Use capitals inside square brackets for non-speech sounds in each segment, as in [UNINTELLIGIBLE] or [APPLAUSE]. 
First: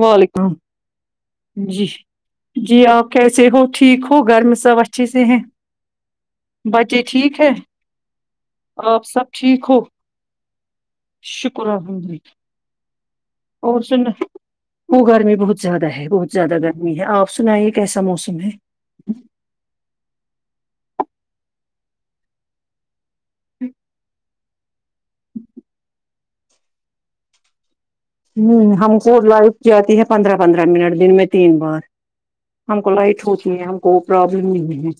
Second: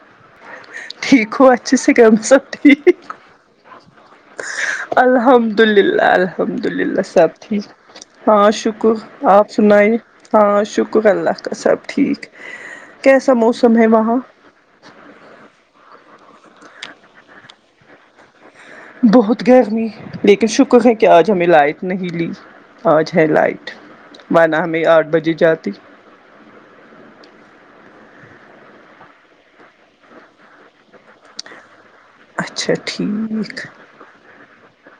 وعلیکم ٹھیک ہو اچھے جی سے گھر میں سب جی آپ ٹھیک کیسے ہو ٹھیک ہو گھر میں سب اچھے سے ہیں الحمد اللہ الحمد اللہ بچے سب ہے ٹھیک ہاں شکر سب آپ ٹھیک ہو سنائیے ہاں شکر اللہ کا شکر سب الحمد ٹھیک للہ کیسا موسم اور ہے سن وہاں وہ گرمی بہت زیادہ ہے بہت زیادہ گرمی ہے آپ سنائیے کیسا موسم ہے بہت گرمی لیکن شکر ہے کہ آج ہمیں لائٹ نہیں لی آج ہے لائٹ ورنہ ہمیں آٹھ بجے جاتی ہمم ہم کو لائٹ جاتی ہے پندرہ پندرہ منٹ دن میں تین بار اچھا ہم کو لائٹ ہوتی ہے ٹھیک ہم کو پرابلم نہیں ہے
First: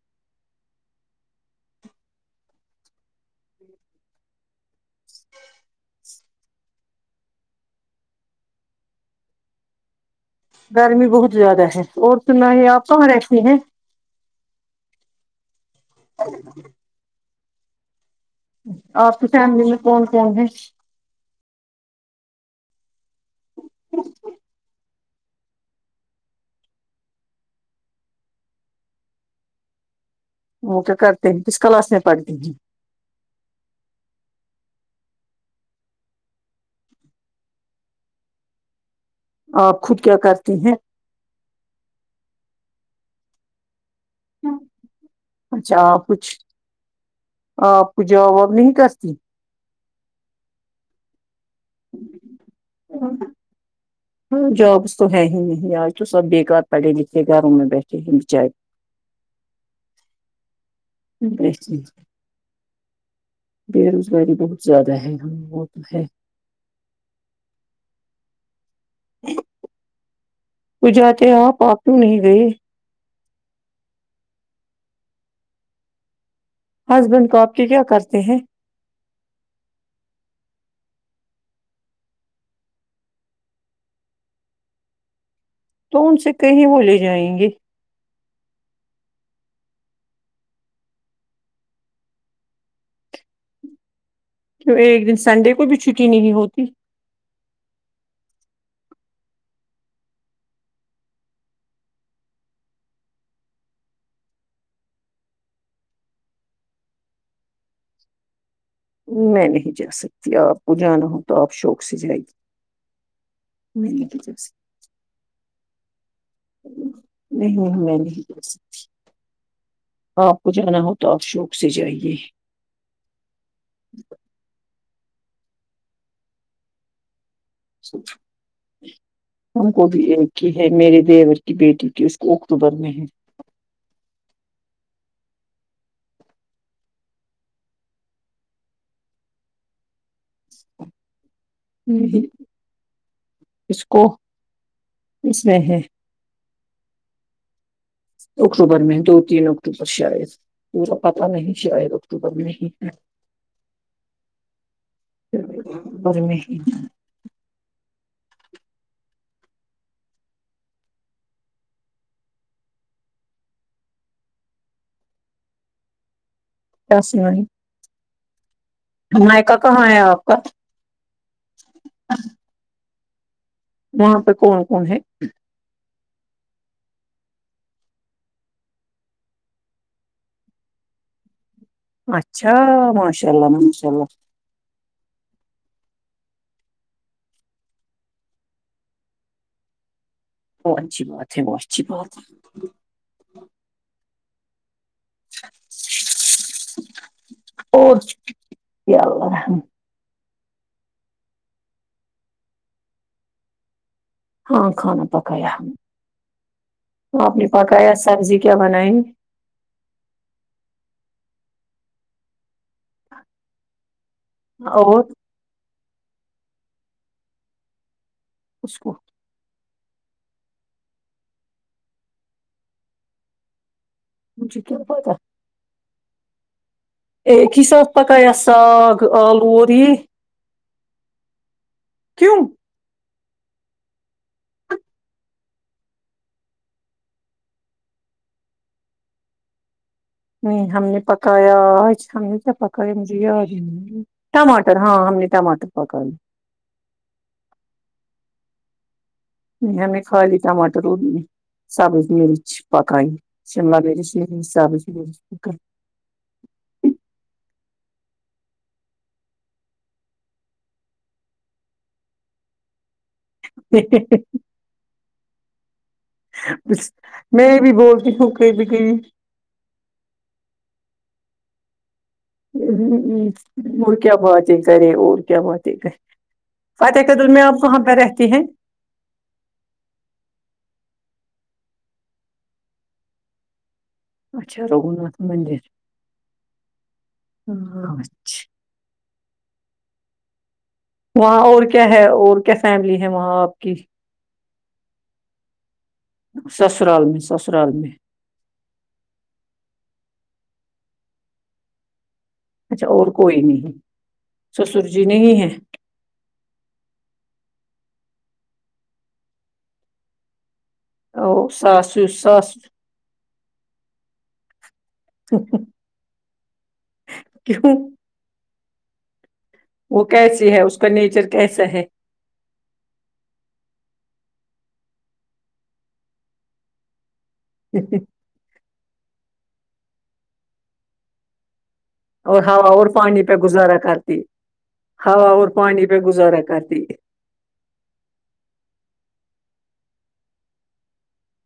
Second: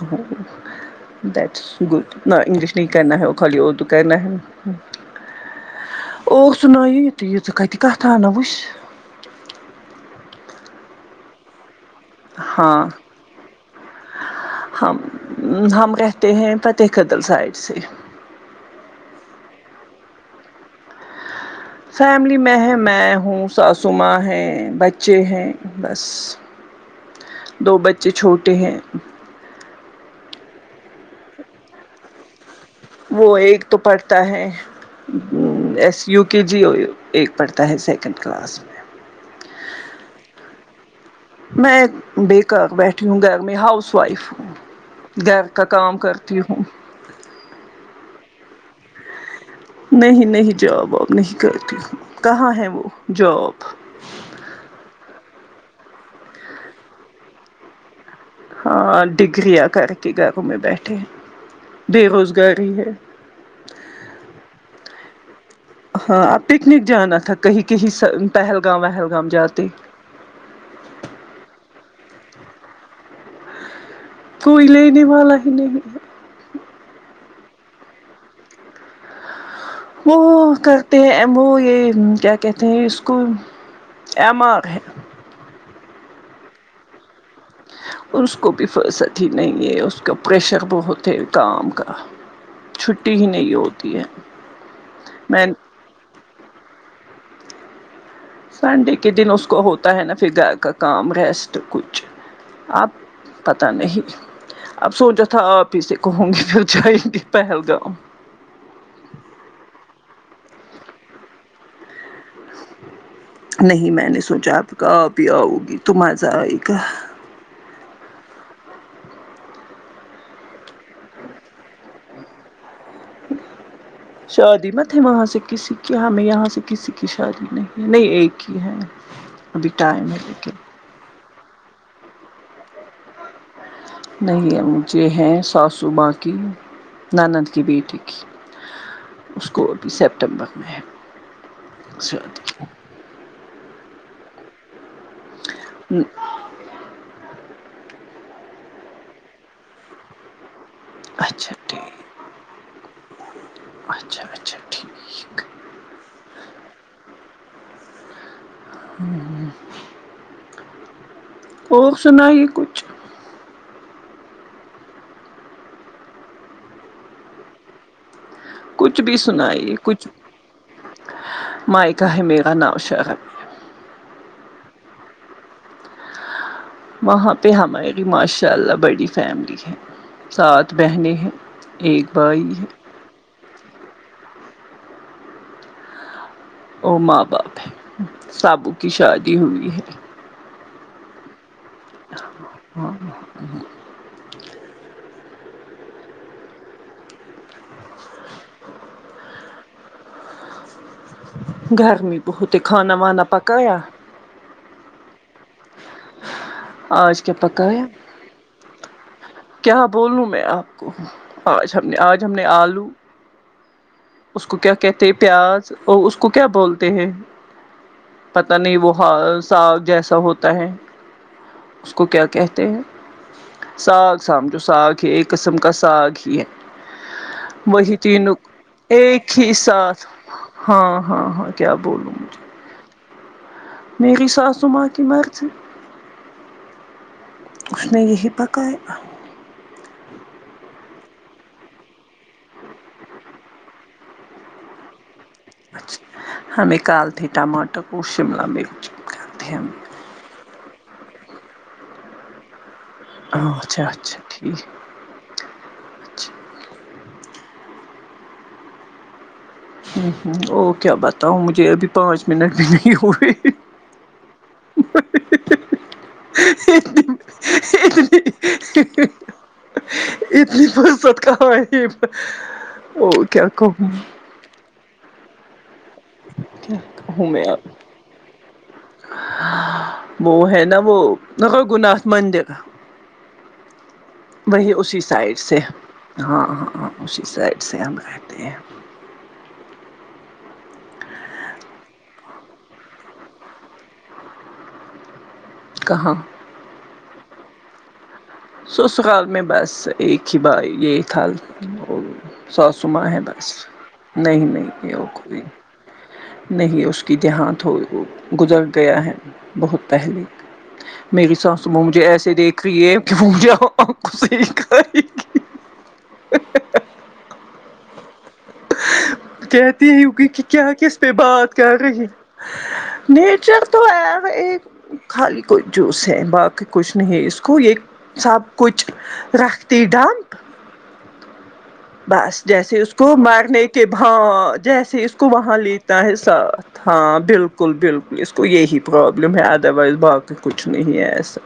ا [UNINTELLIGIBLE] دٹس گود نہ انگلش نہیں کرنا ہے خالی اردو کرنا ہے اور سانئ یہت کت کت آ نا وس [UNINTELLIGIBLE] گرمی بہت زیادہ ہے اور سنائیے ہاں آپ کہاں رہتی ہیں ہم ہم کہتے ہیں ت قتل سائڈ سے [UNINTELLIGIBLE] آپ کی فیملی میں کون کون ہے فیملی میں ہے میں ہوں ساسوما ہیں بچے ہیں بس دو بچے چھوٹے ہیں وہ کیا کرتے ہیں کس کلاس میں پڑھتی ہیں وہ ایک تو پڑھتا ہے ایس یو کے جی ایک پڑھتا ہے سیکنڈ کلاس میں آپ خود کیا کرتی ہیں میں بےیکار بیٹھی ہوں گھر میں ہاؤس وائف ہوں ہیں گھر کا اچھا کام آپ کچھ کرتی ہوں آپ کو جاب واب نہیں کرتی نہیں نہیں جاب آپ نہیں کرتی کہاں ہیں وہ جاب ہاں جابس تو ہے ہی نہیں آج تو سب بےیکار پڑھے لکھے گھروں میں بیٹھے ہیں بچارے ہاں ڈگریاں کر کے گھروں میں بیٹھے ایسی ہیں بے روزگاری ہے بے روزگاری بہت زیادہ ہے ہم لوگ تو ہے ہاں اب پکنک جانا تھا کہیں کہیں پہلگام وہلگام جاتے وہ جاتے ہے آپ آپ کیو نہیں گئی کوئی لینے والا ہی نہیں ہے ہسبینڈ کو آپ کے کیا کرتے ہیں وہ کرتے ہیں [UNINTELLIGIBLE] وہ یہ کیا کہتے ہیں اس کو ایم آر ہے تو ان سے کہیں وہ لے جائیں گے اور اس کو بھی فرصت ہی نہیں ہے ا کا پریشر بہت ہے کام کا چھٹی ہی نہیں ہوتی ہے تو ایک دن میں سنڈے کو بھی چھٹی نہیں ہوتی سنڈے کے دن اس کو ہوتا ہے نا پھر گھر کا کام ریسٹ کچھ آپ پتہ نہیں اب سوچا تھا آپ ہی سے کہوں گی پھر جائیں گی پہلگامؤ میں نہیں جا سکتی آپ کو جانا ہو تو آپ شوق سے جائے گی نہیں میں نے سوچا سکتی آپ کہ اب آؤگی تم آزہ آئے گا نہیں میں نہیں بول سکتی آپ کو جانا ہو تو آپ شوق سے جائیے شادی متے وہاں سے کسی کی ہمیں یہاں سے کسی کی شادی میں ہم کو بھی ٹائم ایک ہی لیکن ہے میرے دیور کی بیٹی کی اس کو اکتوبر میں ہے نہیں مجھے ہیں ساسو ماں کی نند کی بیٹی کی اس کو ابھی سپتمبر میں ہے شادی اس کو اس میں ہے اکتوبر میں دو تین اکتوبر شاید ما پتا نہیں اچھا شاید ٹھیک اکتوبر میں ہی ہے اچھا اچھا ٹھیک بر مے ہے اور سنا ہی کچھ بسے بائی کچھ بھی میکا سنائیے کہا ہی کچھ آپ کا مائکا ہی میرا ناؤ شخت وہاں پہ کون کون ہے وہاں پہ ہماری ماشاء اللہ بڑی فیملی ہے سات بہنیں ہیں ایک بھائی اچھا ہے ماشاء اللہ ماشاء اللہ ا ماں باپ ہے سب کی شادی ہوئی ہے وہ اچھی بات ہے وہ اچھی بات ہے ہ [INAUDIBLE] او ر یا اللہ رحم گھر میں خود ہی کھانا وانا پکایا ہاں کھانا پکایا ہم آج نے کیا آپ نے پکایا سبزی کیا بنائی کیا بولوں میں آپ کو آج ہم نے آج ہم نے آلو اس کو کیا اور کہتے ہیں پیاز اور اس کو کیا بولتے ہیں پتا نہیں اس وہ کو حاض ساگ جیسا ہوتا ہے اس کو کیا کہتے ہیں ساگ سمجھو مجھے کیا ساگ پتا ہے ایک قسم کا ساگ ہی ہے ایک ہی ساتھ وہی پکایا تینو ساگ ایک آلو ہی اور یہ ساتھ ہاں ہاں ہاں کیا بولوں کیوں مجھے میری ساس ماں کی مرضی اس نے یہی پکایا ہ ہم نے پکایا آج ہم نے کیا پکایا مجھے یاد ٹماٹر ہاں ہم نے ٹماٹر پکائی اچھا ہمیں کال تھے ٹماٹر کو شملہ میں نہیں کھا لی ٹماٹر ہونے سبز مرچ پکائی شملہ اچھا مرچ اچھا سے ٹھیک سبز مرچ اچھا ہوں ہوں او کیا بتاؤں مجھے ابھی پانچ منٹ بھی نہیں ہوئے ہے ہے ہے اتنی میں بھی بولتی ہوں کہئی بھی کئی اتنی فرصت کہاں ہے او ہ کیا کہوں اور کیا باتیں کرے اور کیا باتیں کہے کیا کہوں میں اب رہتی ہیں وہ ہے نا وہ گگ ناتھ مندر اچھا وہی اسی رگھوناتھ سائڈ سے مندر ہاں ہاں اسی سائڈ سے ہاں ہم اچھا رہتے ہیں وہاں اور کیا ہے اور کیا فیملی ہے وہاں آپ کی کہاں سسرال میں سسرال میں سسرال میں بس ایک ہی بھائی یہی حال اچھا ساسو ماں اور ہے کوئی بس نہیں نہیں سسر جی نہیں کوئی ہے نہیں اس کی دہانت ہو گزر گیا ہے بہت پہلے میری اور ساس میں ساسو مجھے ایسے ساس دیکھ رہی ہے کہ وہ مجھ ے ہی ہی ہی کیوں کہتی ہے وہ ہوگی کہ کیسی ہے کیا اس کا کس پہ نیچر بات کیسا کر ہے رہی نیچر تو ہے وہی خالی کوئی جوس ہے باقی کچھ نہیں اس کو یہ سب کچھ رکھتی ڈمپ بس اور ہوا جیسے اور اس کو پانی پہ مرنے گزارا کے بھا کرتی جیسے اس کو ہوا اور وہاں پانی پہ لیتا ہے گزارا ساتھ کرتی ہاں بالکل بالکل اس کو یہی پرابلم ہے ادر وائز باقی کچھ نہیں ہے ایسا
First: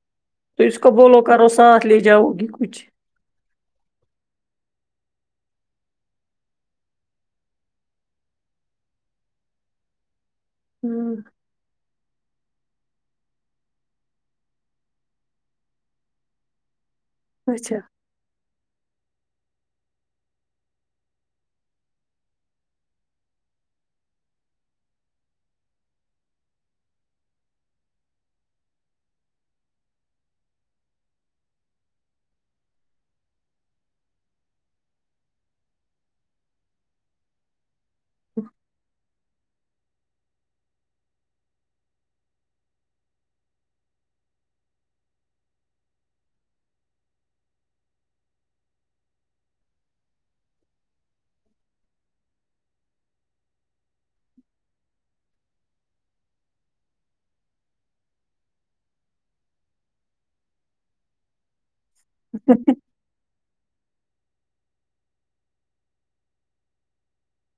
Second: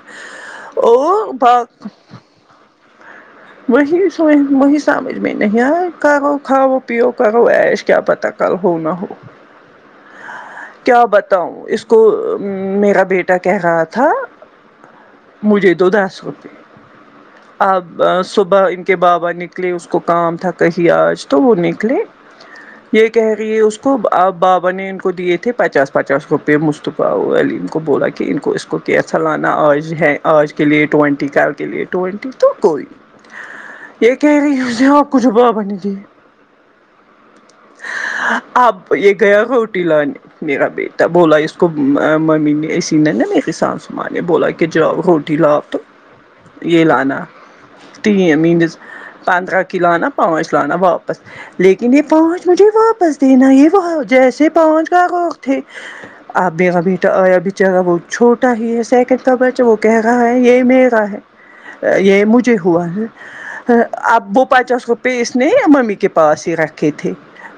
تو اس کو بولو اور کرو با ساتھ لے جاؤ گی کچھ وہی وہی سمجھ میں نہیں آئے کرو کھاؤ پیو کرو ایش کیا پتا کل ہو نہ ہو کیا ہوں بتاؤں اس کو اس کو میرا بیٹا کہہ رہا تھا مجھے دو دس روپے اچھا اب صبح ان کے بابا نے نہیں اس کو کام تھا کہیں آج تو وہ نکلے یہ کہہ گی اس کو آپ بابا نے ان کو دیے تھے پچاس پچاس روپے مستطب وال ان کو بولا کہ ان کو اس کو کیسا لانا آج ہے آج کے لیے ٹوینٹی کیلکلیٹ ٹوونٹی ٹو کوئی یہ کہہ رہی ہز ہے اور کچھب بن گ اب یہ گیا ہوٹیل نے میرا بیٹا بولا اس کو ممی نے اسسی نے نا میری سان سمانے بولا کہ جاوہوٹل آپ یہ لانا پندترہ کی لانا پانچ لانا واپس لیکن یہ پانچ مجھے واپس دینا یہ جیسے پانچ کاقوق تھے آپ بھیا بی اب چا وہ چھوٹا ہی ہے سیکنڈ کا بچ وہ کہہ رہا ہے یہی میرگا ہے یہ مجھے ہوا ہے اب وہ پچاس روپے اس نے یا ممی کے پاس ہی رکھے تھے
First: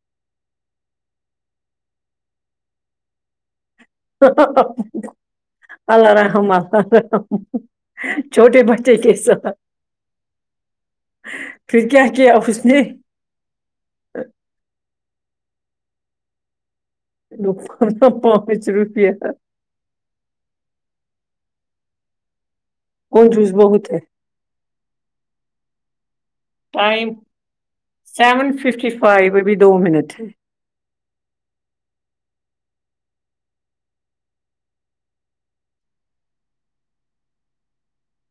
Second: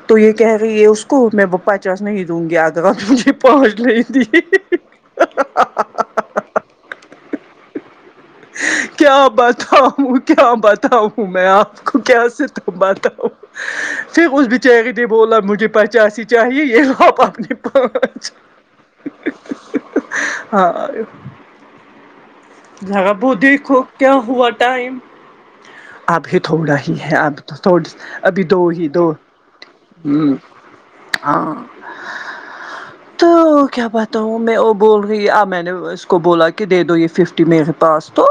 تو یہ کہہ رہی ہے اس کو میں اپر نہیں دوں گی اگر آپ مجھے پہنچنے دو اللہ رحم اللہ رحم چھوٹے بچے کے کیا ساتھ بتاؤں کیا بتا ؤ میں آپ پھر کو کیا کیا کیسے اس نے داماد پھر اس بیچاری نے بولا مجھے پچاس ہی چاہیے یہ اپنے دوپر پانچ پہنچ روپے ہاں جگہ بو کنجوس دیکھو بہت ہے کیا ہوا ٹائم ابھی تھوڑا ہی ٹائم ہے اب تھ ابھی سیون دو ہی ففٹی دو فائیو ابھی دو منٹ ہے ھمم ہاں تو کیا بتا ہوں میں وہ بول رہی آ میں نے اس کو بولا کہ دے دو یہ ففت میرے پاس تو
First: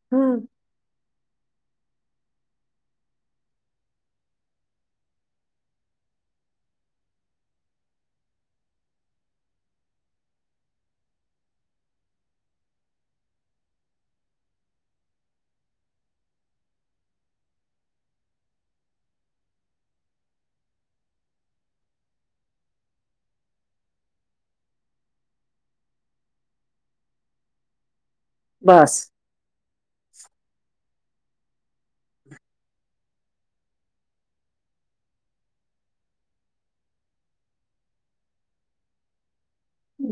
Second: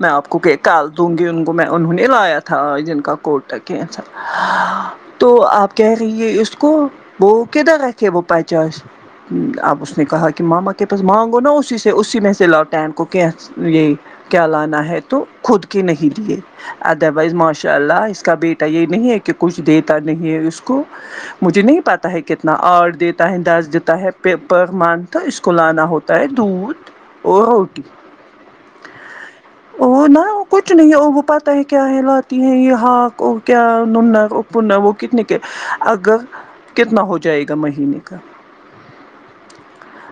میں آپ ہاں کو کہ کال دوں گی ان کو میں انہوں نے ہی لایا تھا آج جن کا کوٹا کیا تو آپ کہہ رہیے اس کو وہ کدھر رکھے وہ پچاس اب اس نے کہا کہ ماما کے پاس مانگو نا اسی سے اسی میں سے لوٹ ٹائم کو کہ یہ کیا لانا ہے تو خود کے نہیں لیے ادروائز ماشاء اللہ اس کا بیٹا یہ نہیں ہے کہ کچھ دیتا نہیں ہے اس کو مجھے نہیں پتاہ ہے کتنا آٹھ دیتا ہے دس دیتا ہے پر منتھ اسکول لانا ہوتا ہوتا ہے دودھ اور روٹی بس وہ نه کچھ نہیں ہے پتہ ہے کیا [UNINTELLIGIBLE] [UNINTELLIGIBLE] کتنے کے اگر کتنا ہو جائے گا مہینے کا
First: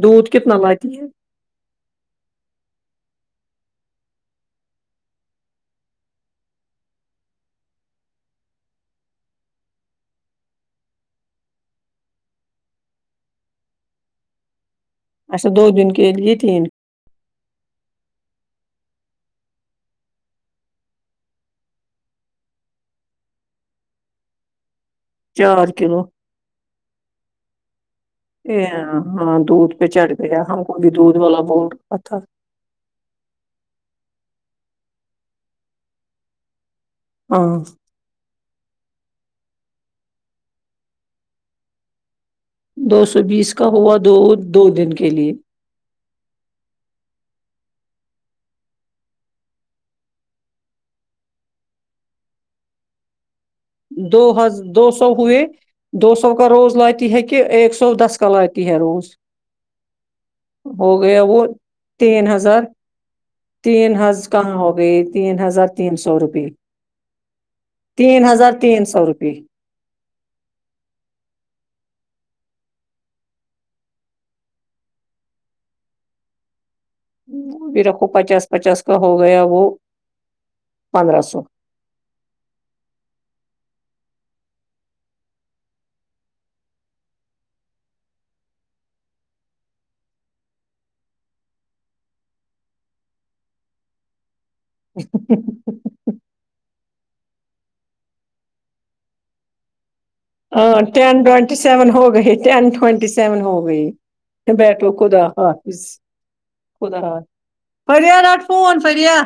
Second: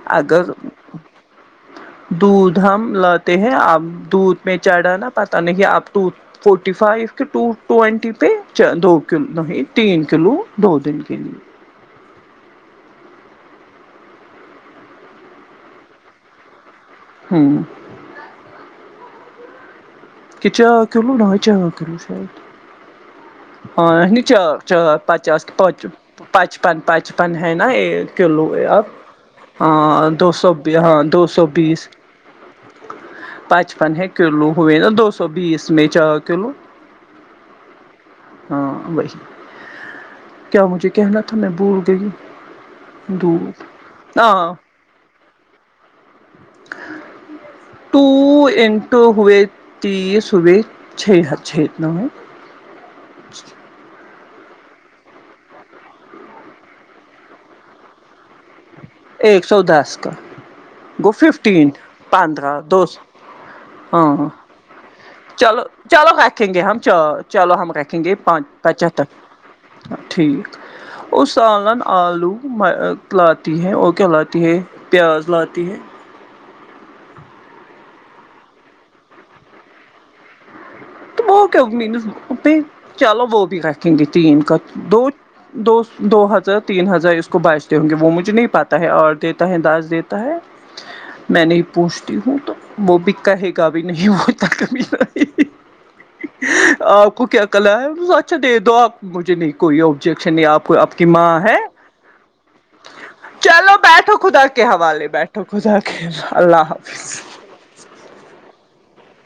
دودھ اگر کتنا لاتی ہے دودھ ہم لا تے ہیں آپ دودھ میں چڑھا نا پتا نہیں آپ دودھ فورٹی فائیو کے ٹو ٹوینٹی پہ دو کلو نہیں تین کلو دو دن کے لیے اچھا دو دن کے لیے یہ تین ھمم [UNINTELLIGIBLE] ہاں نہیں چار پچاس چار کلو پچپن پچپن ہے نا ایک کلو ہے اے اب ہاں دودھ پہ ہاں چڑھ دو گیا سو ہم بی کو بھی ہاں دودھ دو والا سو بول بیس رہا تھا پچپن ہے کلو ہےنا دو سو بیس میں چار کیلو ہاں ہاں وہی کیا مجھے کہنا تھا میں بھول گئی دو سو بیس دودھ کا ہوا دو ہاں دو دن کے لیے ٹو انٹو ہوئے تیس ہوئے چھ چھ دو ہز دو سو ہوئے دو سو کا روز لاتی ہے کہ ایک سو دس کا لاتی ہے روز ایک سو دس کا ہو گو گیا وہ ففٹین تین پندرہ ہزار دوسو تین ہاں ہز کہاں ہو گئے تین چلو ہزار تین چلو سو روپئے رکھیں گے ہم چلو ہم رکھیں تین ہزار تین گےپچیاتر سو روپئے ٹھیک اس سالن آلو لاتی ہے اور کیالاتی ہے پیاز لاتی ہے پھر آپکو پچاس پچاس کا ہو گیا وہ پندرہ تو سو [UNINTELLIGIBLE] چلو وہ بھی رکھیں گے تین کا دو دو دو ہزار تین ہزار اس کو بچتے ہوں گے وہ مجھے نہیں پتہ ہے آٹھ دیتا ہے دس دیتا ہے میں نہیں پوچھتی ہوں تو وہ بھی کہے گا بھی نہیں وہ تک آپ کو کیا کلا ہے اچھا دے دو آپ مجھے نہیں کوئی آبجیکشن نہیں آپ کو ہاں آپ کی ٹین ماں ٹوینٹی ہے سیون ہو گئی ٹین ٹوینٹی سیون ہو چلو گئی بیٹھو خدا کے بیٹھو حوالے خدا بیٹھو خدا حافظ کے اللہ حافظ فرییا فون فرییا